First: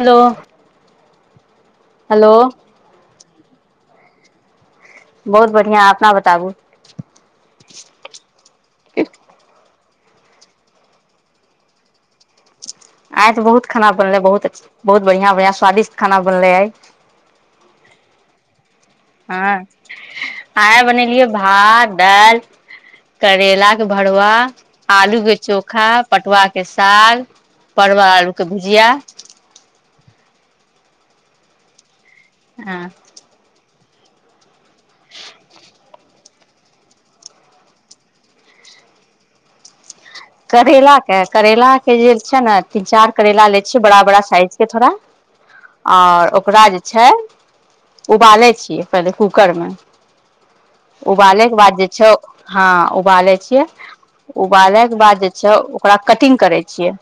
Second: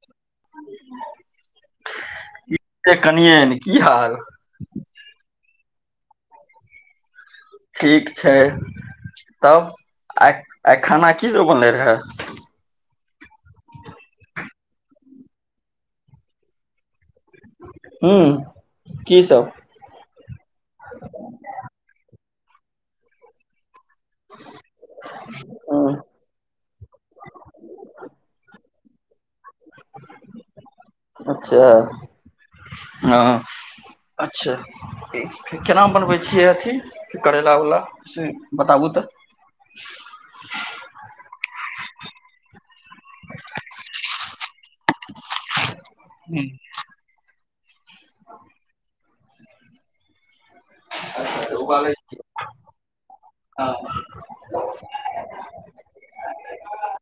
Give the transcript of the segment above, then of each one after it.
Hello hello ए कनियनि की हाल बहुत बढ़िआं अपना बहुत ठीक छै तब आ आइ खाना की सब बनलै रहै आइ त बहुत खानानलेै बहुत बहुत बढ़ियां बढ़िया स्वादिट खाना बनले हय हु हँ आय बनेलियै भात दाइय करैला के भरुव आलू के चोखा हूँ पटुआ के साग परबा आलू के भुजिया अच्छा हँ ह अच्छा केना बनबै छियै अथी करैेलला वला से बताबू तऽ करलाक के करैलाक के जे छै ने तीन चार करला ले छियै बड़ा बड़ा साइज के थोङा ह [unintelligible] आओर ओकरा जे छै उबालै छियै पहिले कूकर मे उबाले अच्छा के बाद जे उबालै छौ छियै हँ उबाले छियै हँ उबाले के बाद कटिंग करै छ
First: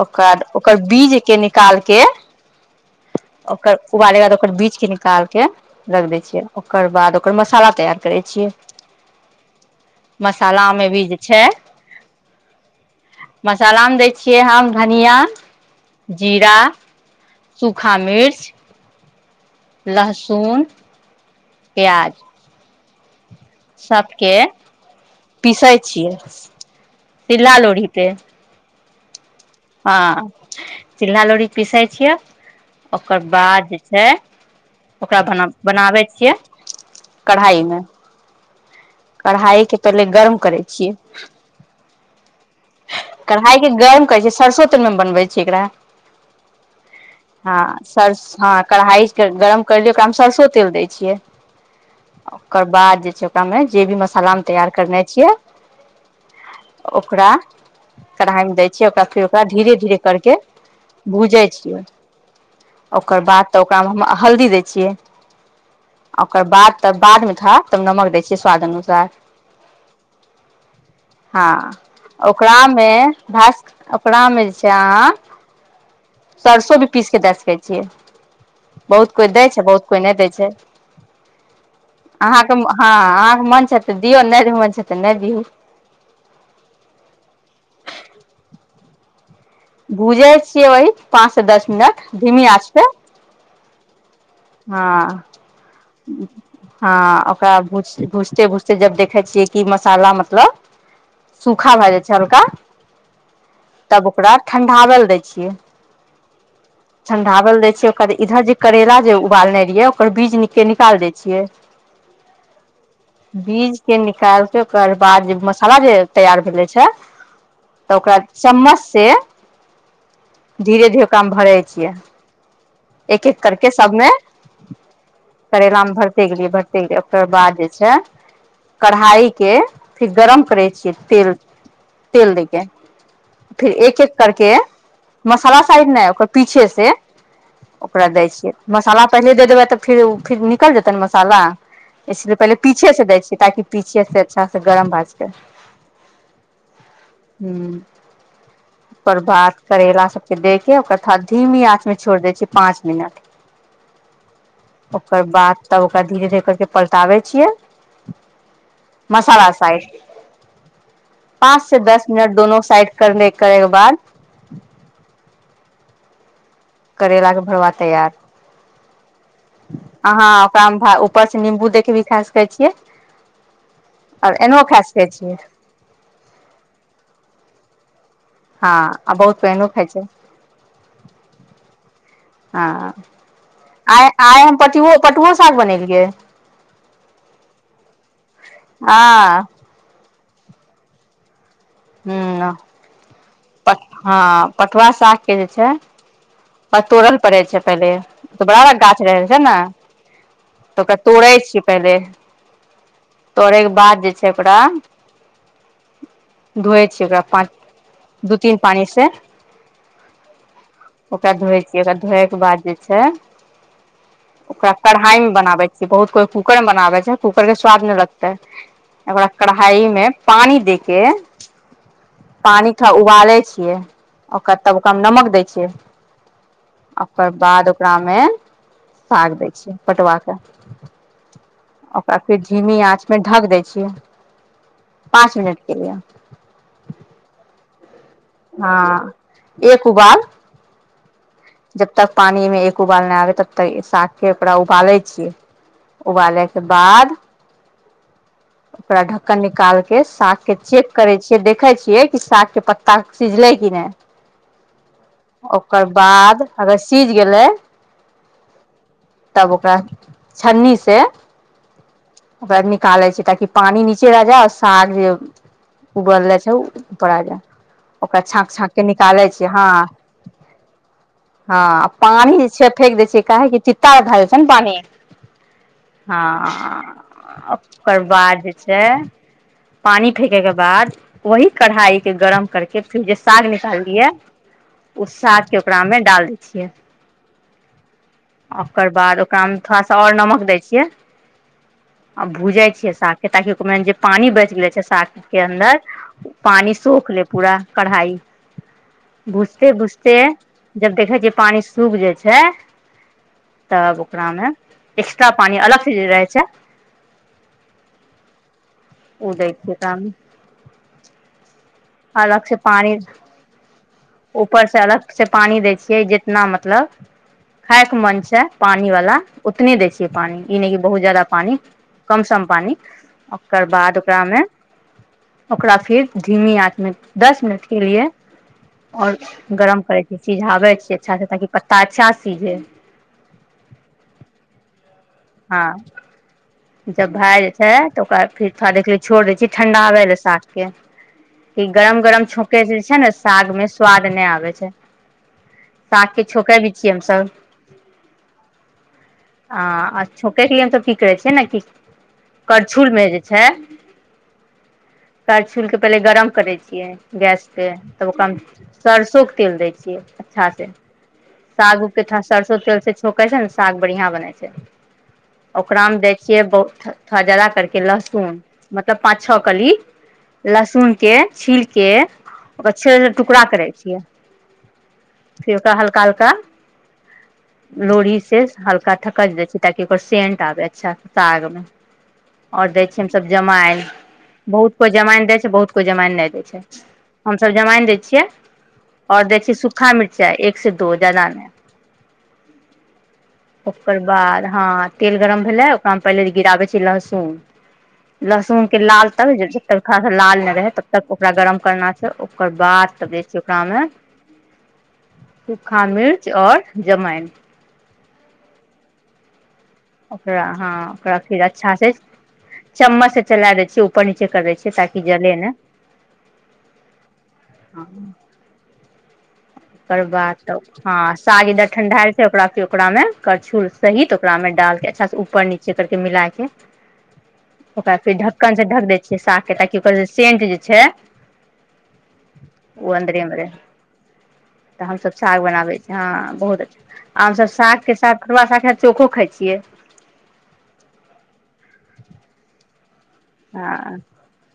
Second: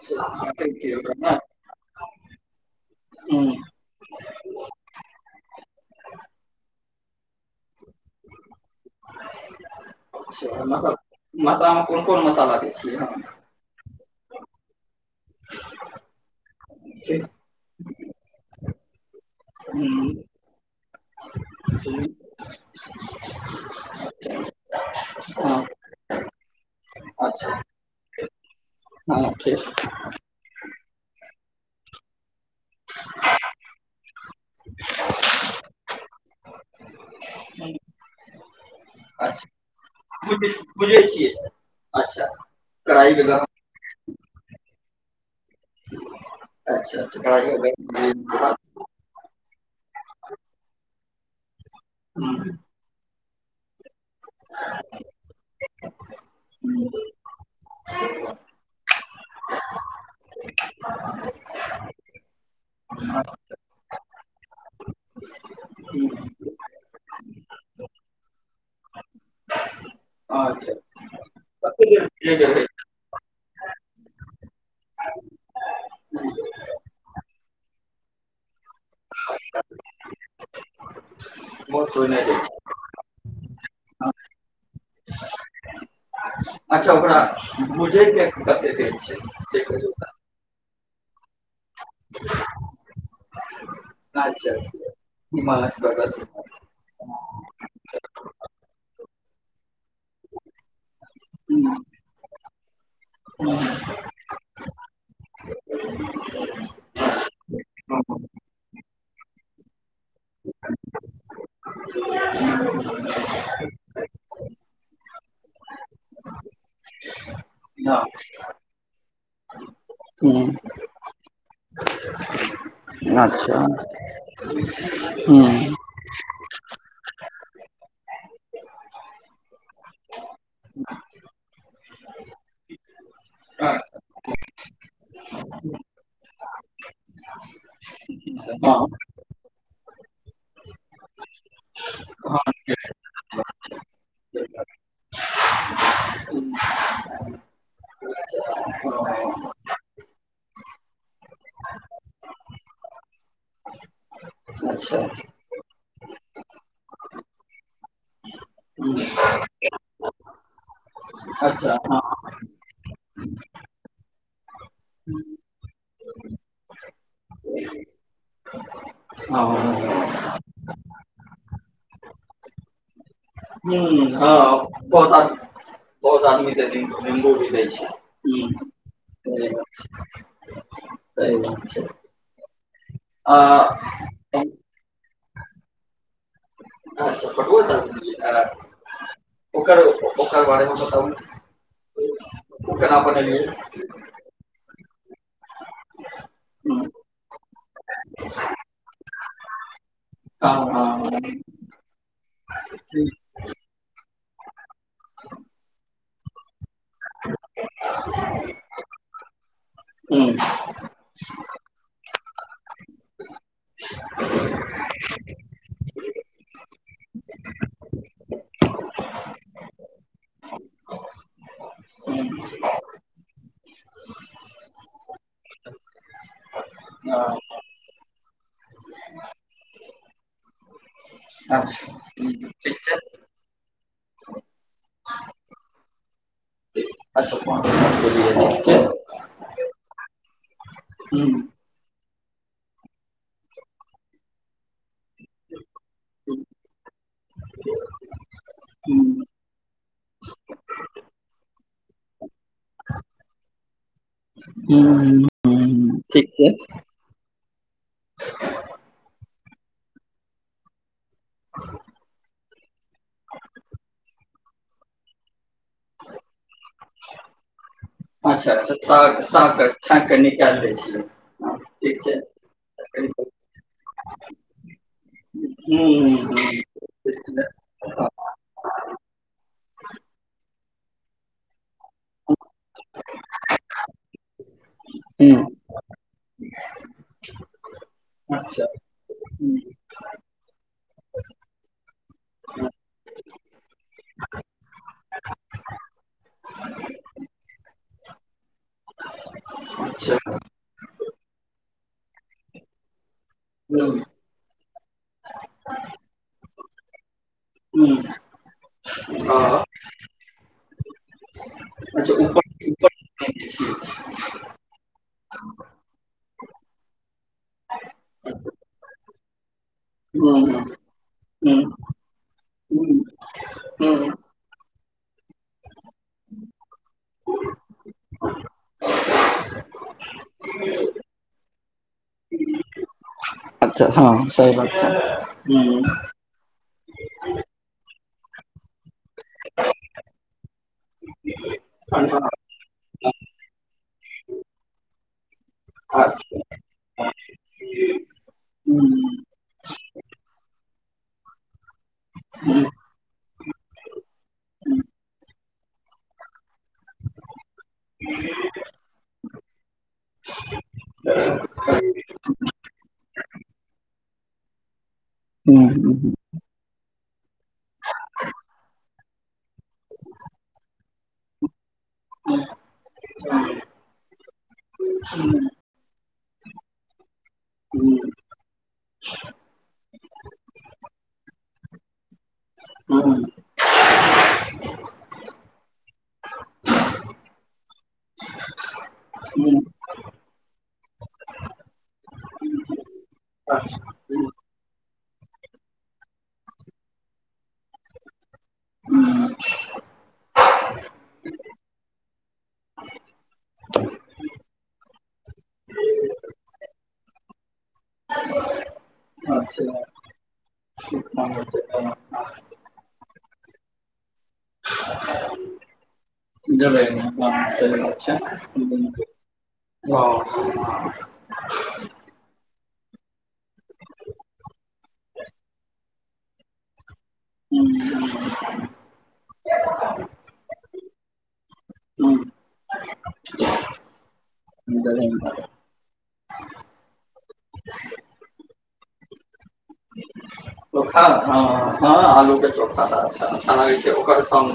ओ काटै ओकर छियै बिज ओकरा के ने निकाल के हूँ ओकर उबाले बाद ओकर बीच के निकाल के रख दै छियै ओकर बाद ओकर मसाला तैयार करै छियै अच्छा मसालामे मसा भीजे छै मसालामे कोन कोन मसाला दै छलियै ह मसालामे दै छियै हम धनिया जीरा जी सुखा मिर्च हूँ लहसुन प्याज सबके हँ पीसे छियै शिला लोढ़ी पे ठ हँ चिल्हा लोड़ी पीसे छियए ओकर बाद छै ओकरा बना बनाबै छियै कढ़ाई मे चछा कढ़ाई के पहिले गरम ब करै छियै बुझै छिय अच्छा कढ़ाई वगैरह गरम करै छिय सरसो तेल मे बनबै छिय एकरा अच्छा अच्छा कढ़ाइ गरम करलियै ओकरामे सरसो तेल दै छियै ओकर बाद जे छै तमे जे भी मसाला मे तैयार करने छियै ओकरा कढ़ाइ मे दै छियै ओकरा फेर ओकरा धीरे धीरे करके भूजै छियै ओकर बाद तऽ ओकरामे हम हल्दी दै छियै ओकर बाद तब बादमेठा तब नमक दै छियै स्वाद अनुसार अच्छा हँ कते देर भुजै के रहै छै ओकरामे भ ओकरामे जे छै अहाँ सरसो भी पीस के दए सकै छियै बहुत कोइ दै छै बहुत कोइ नहि दै छै मोट होयनाइ रहै अहाँके छै हँ अहाँके मन छै तऽ हाँ, दियौ नहि मन छै तऽ नहि दियौ अच्छा ओकरा बुझे के कते देत छै से कहियौ तऽ भूझै छियै [unintelligible] पाँच से दस मिनट धीमी आंच पे अच्छा हँ अच्छा [unintelligible] हँ ओकरा भूझ भूझते भूझते जब देखे छियै कि मसाला मतलब सूखा भए जाइ छै हल्का हू तब ओकरा ठण्ढाबल दए छियै ठंडावल दै छिय ओकराद अच्छा इधर जे करेला जे उबालने रहियै ओकर बीज नि के निकाल दै छियै बीज के निकाल ओकर बाद जे मसाला जे तैयार भेलेय छै ह बस से हूं धीरे धीरे काम भरै छियै एक एक अच्छा करके सबमे हूं करैला मे भरते गेलियै भरते गेलियै ओकर बाद जे छै कढ़ाइ के फिर गरम करै छियै तेल तेल दै के फिर अच्छा एक एक करके मसाला साइड नै ओकर पीछे से ओकरा दै छियै मसाला पहिले दे देबै तऽ फेर फिर निकल जेतै ने मसाला इसलि पहिले पीछेसँ दै छियै ताकि पीछेसँ अच्छासँ गरम भए जेतय [inaudible] हं पर भात करेला सबके दे के ओकरा थाद धीमी आँच मे छोड़ देय छ पाँच मिनट ओकर बाद तब ओकरा धीरे धीरे कर कऽ पलटाबै छियै मसाला साइड [inaudible] पाँच से हँ दस मिनट दोनो साइड करने करे के बाद करेला के भरवा तैयार हँ अहाँ ओकरा मे ऊपर से निम्बू देख के भी खा सकै छियै हुँ और एनो खा सकय छिय [unintelligible] निम्बू [unintelligible] हँ आ बहुत [unintelligible] खाइ छै सही बात छै हां आ आइ आइ हम पटु पटुओ साग बनेलियै पटूओ साग खेलिहया हँ [unintelligible] हुं ओ केना बनेलियै प हँ पटुआ सागके जे छै हँ पतोड़ल पड़े छै पहिले तऽ बड़ा बड़ा गाछ हो जाय छै ने हँ तऽ ओकरा हँ तोड़ै छियै पहिले तोड़ैके बाद जे छै ओकरा धोए छी ओकरा पाँच दू तीन पानी से हूं ओकरा धोइ छियै ओकरा धोएके बाद जे छै ओकरा कढ़ाई मे बनाबे छियै बहुत कोइ कूकर में बनाबे छै कूकर के स्वाद नहि लगते ओकरा कढ़ाई मे पानी दे के हँ पानि थोड़ा उबालै छियै ओकरा तब ओकरा हम नमक देय छियै ओकर बाद ओकरामे साग दै छियै पटुवा के अच्छा ओकरा फेर झिमी आँच मे ढक दै छियै पाँच मिनट के लिए अच्छा को [inaudible] हँ एक उ बार हू जबतक पानी में एक उबाल नहि आबे तबतक साथे ओकरा उबाले के छीये उबालै के बाद ओकरा ढक्कन निकाल के साग के चेक करे छिय देखे छियै कि साग के पत्त साग सिझले की नहि ओकर ठीक छै बादअगर सीझ गेलै तब ओकरा छन्नी से [inaudible] ओकरा निकालै छै ताकि पानि नीचे रह जाय आर साग जे ओ बनले छै उपर आ जा ओकरा छाँट अच्छा छाँट अच्छा के साग निकालै छियै साग हँ छानि कऽ निकालि दै छियै हँ ठीक छै पानि जे छै फेेक दै छियै काहेेक चिता भए जाइ छै ने पानि हूँ हँ हूँ ओकर बाद जे छै पानि फेकयके बाद ओही कढ़ाई के गर्म करके फेर जे साग निकालियै ओ हूँ साग के कपड़ा मे डाल दै छियै अच्छा ओकर बाद ओकरामे थोड़ा सा आओर नमक देय छियै आ भुजय छियै साग के ताकि ओमे जे पानि बच गेले छै साग के अन्दर पानि सोख ले पूरा कढ़ाई भुजते भुजते अच्छा जब देखे छियै पानि सूख जाइ छै हुँ तब ओकरा मे एक्स्ट्रा पानि अलग से जे रहय छै हुँ हँ ताम अच्छा ऊपर अलग छै ऊपर पानि ऊपर से अलग से पानी दै छियै जितना मतलब खाय के मन छै पानि वाला उतने दै छियै पानि हुँ ई नहि बहुत ज्यादा पानि हुँ कम सम पानि हुँ ओकर बाद हुँ ओकरामे ओकरा फेर धीमी आठमे दस मिनट के लिए आओर गरम करै छी सिझाबै छी अच्छा सँ ताकि पत्ता [unintelligible] अच्छाँ सीझे अच्छा हँ सही बात छै हँ हूँ जब भए जाइ छै त ओकरा फेर थोड़ा देरकेलिय छोड़ि दै छियै ठण्डा बै लए साग के कि गरम हुँ गरम छोंके जे छै ने साग में स्वाद नहि आबे छै साग के छोके भी छी हम सब आ छौके की हमसब की करै छीयै ने करछुल मे जेत छै करछुल के पहिले गरम करै छियै गैस पे तब ओकरा मे सरिसो केँ तेल दै छियै अच्छा से साग उग केँ थ सरसो तेल से छौक छै नऽ साग बढ़िया बने छै ओकरा मे हुँ दे से बहुत जादा करकेँ लहसुन मतलब पाँच छ कली लहसुन केँ छील केँ ओक छ टुकड़ा करै छियै फेर ओकरा हल्का हलका हुँ लोढ़ीसे हल्का थकचि दै छिये ताकि ओकर सेंट आबै अच्छा से सागमे आओर दै छियै हुँ हमसभ जमाइन बहुत कोइ जमाइन दै छै बहुत कोइ जमाइन नहि दै छै हम सब जमाइन दय छियै और दय छीयै हुँ सूखा मिर्चाई एक से दो ज्यादा नै [inaudible] अच्छा ओकर बाद हँ तेल गरम भेलै ओकरा मे पहिले गिराबे छिये लहसुन लहसुन केँ लाल हुँ तक जबतक खासा लाल नहि रहे तबतक ओकरा गरम करना छै ओकर बाद तब दैय छिये ओकरा मे सूखा मिर्च और जमाइन [unintelligible] अच्छा ओकरा ह ओकरा फिर अच्छा से चम्मच से चला देै छिये ऊपर नीचे कऽ दै छी [unintelligible] ओकर बाद तब हँ साग इधर ठण्डाइ छै ओकरा फिर ओकरामे करछुल सहित ओकरामे डालिककेँ अच्छासँ उपर नीचे करिकेँ मिलाकेँ [inaudible] ओकरा फेर ढक्कनसँ ढक दै छियै साग केँ ताकि ओकर सेंट जे छै हूँ उ अन्दरे रहै तऽ हमसब साग बनाबे छी हँ बहुत अच्छा आ हम सभ साग केँ साथ [unintelligible] चोखो खाइ छियै चोखा हँ हँ आलू केँ चोखा तऽ खाई छै हँ ओकर संग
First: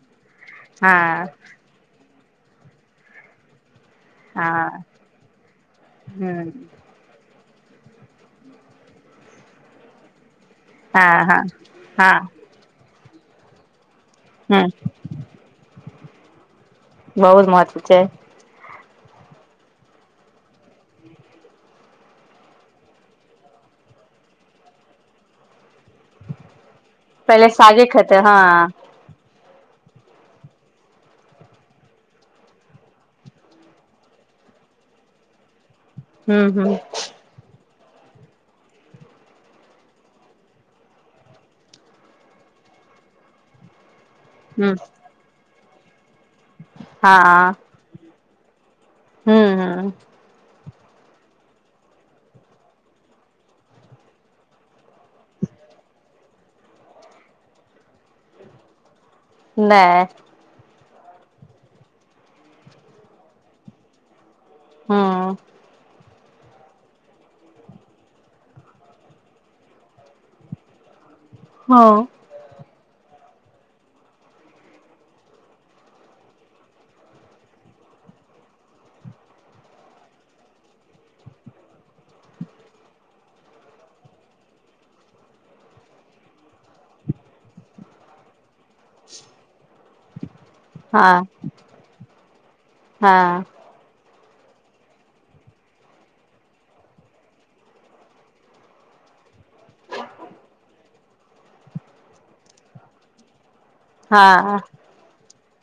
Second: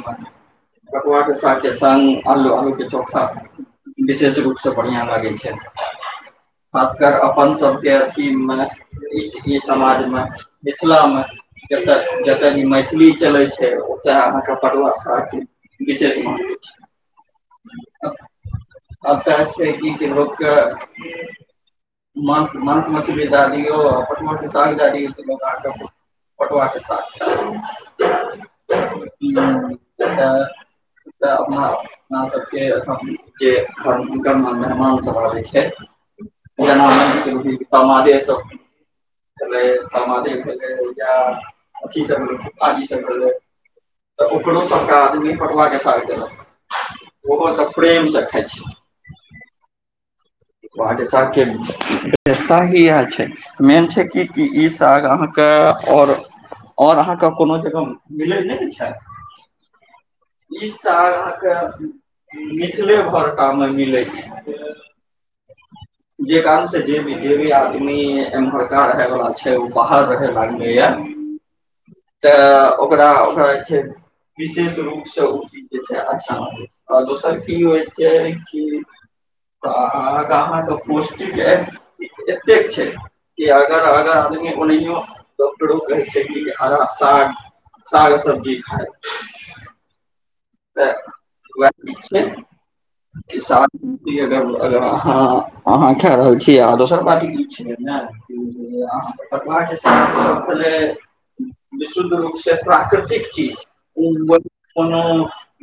हँ मे पहुआ हँ केँ साग केँ संग आलू आलू केँ चोखा विशेष रूप सँ हूँ बढ़िया लागे छै हँ अगर अपन सब केँ अथी मे ई समाज मे मिथिला मे हँ जेतऽ हँ जे कियाकी मैथिली चलै छै ओतऽ अहाँकेँ हूँ पटुआ सागकेँ विशेष माहत्व छै बहुत महत्व छै आब तहे छी की लोक कऽ माछ मांस मछली द दियो आ पटुआ केँ साग दै दियो तऽ लोक अहाँकेँ तऽ पटुआ केँ साग खैत पहिले सागे खेतै हँ हुँ खैत सबटा अपना हमरा [unintelligible] सबके जे मेहमान सब रहै छै हूँ हूँ [unintelligible] सब [unintelligible] समाने भेलैया अथी सब फुफा जी सब भेलै तऽ ओकरो हूँ सबटा आदमी पटवा केँ साथ देलक ओहो हँ सब प्रेमसँ खाइ छै हूँ हूँ मिथलाकेँ साग केँ [unintelligible] इहै छै तऽ मेन छै कि कि ई साग अहाँकेँ आओर और अहाँकेँ कोनो जगह मिलै नहि छै न। ईस अहाँकेँ मिथिले भरटा मे मिले छै हँ। जे काम से जे भी जे भी आदमी एमहरका रहै वला छै ओ बाहर रहे लागल ये हँ। तऽ ओकरा ओकरा जे छै विशेष रूपसँ ओ चीज जे छै, अच्छा। छै आ दोसर कि होइ छै कि अहाँकेँ अहाँकेँ पौष्टिक एतेक छै। आ ओ डक्टरो हरा साग, साग सब्जी ख तऽ हँ उएह छै हँ किसान अहाँ खा रहल छै आ दोसर बात ई छै, ने अहाँ पटुआके साग विशुद्ध रूप से प्राकृतिक चीज ओ हँ कोनो।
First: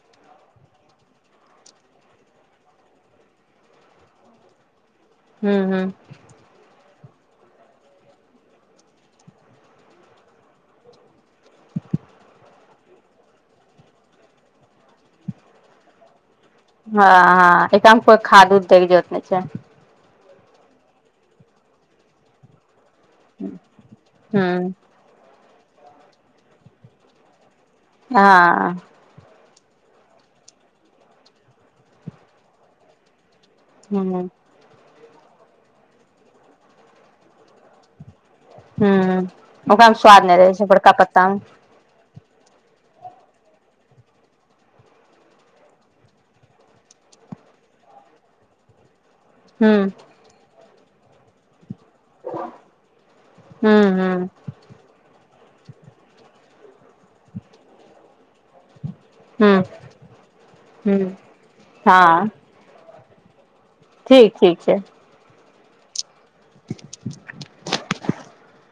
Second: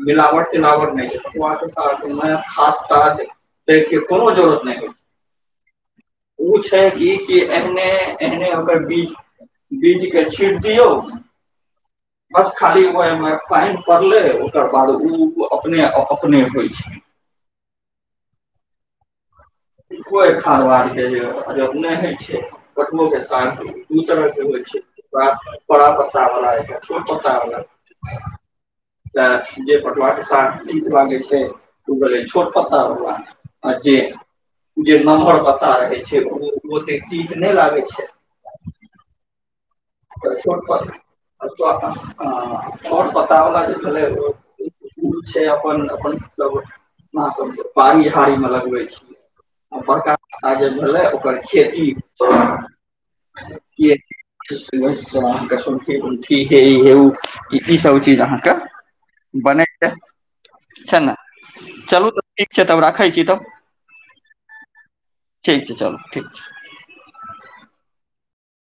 मिलावट तिला नहि छै वट नहि छै ख पै कोनो जरुत नै हू, हू। ओ छै, कि एहने एहने ओकर बीच बीज के छीट दियौ। बस खाली ओहिमे पानि पड़ले एकरा बाद आ अपने अपने होइ छै। ह, ह एक आम कोइ खाद दै जरूरत नहि छै। कोइ खान आरके जे नहि होइ छै कनो सादू तरह के होइ हूँ छै एकटा बड़ा पत्ता वाला एकटा छोट पत्ता वाला हँ। तऽ जे पटव सा लै छै ओ भेलै छोट पत्ता वाला आजे हूँ ओ जे नम्बर पता रहै छै ओ ओते चीक नहि लागै छै। हूँ ओक छोट अथि छोट पता होला जे ओ छै, अपन अपन मतलब पड़ी झड़ीमे लगबे छी हूँ बड़का बड़का जे भेलै ओकर खेती हू, कि हू। उठी हे हे ओ [unintelligible] ईसभ चीज अहाँकेँ बनय छै ह, ने चलू ह। तऽ ठीक छै तब राखै छी तब ठीक, ठीक छै। ठीक छी, चलू ठीक छै [inaudible]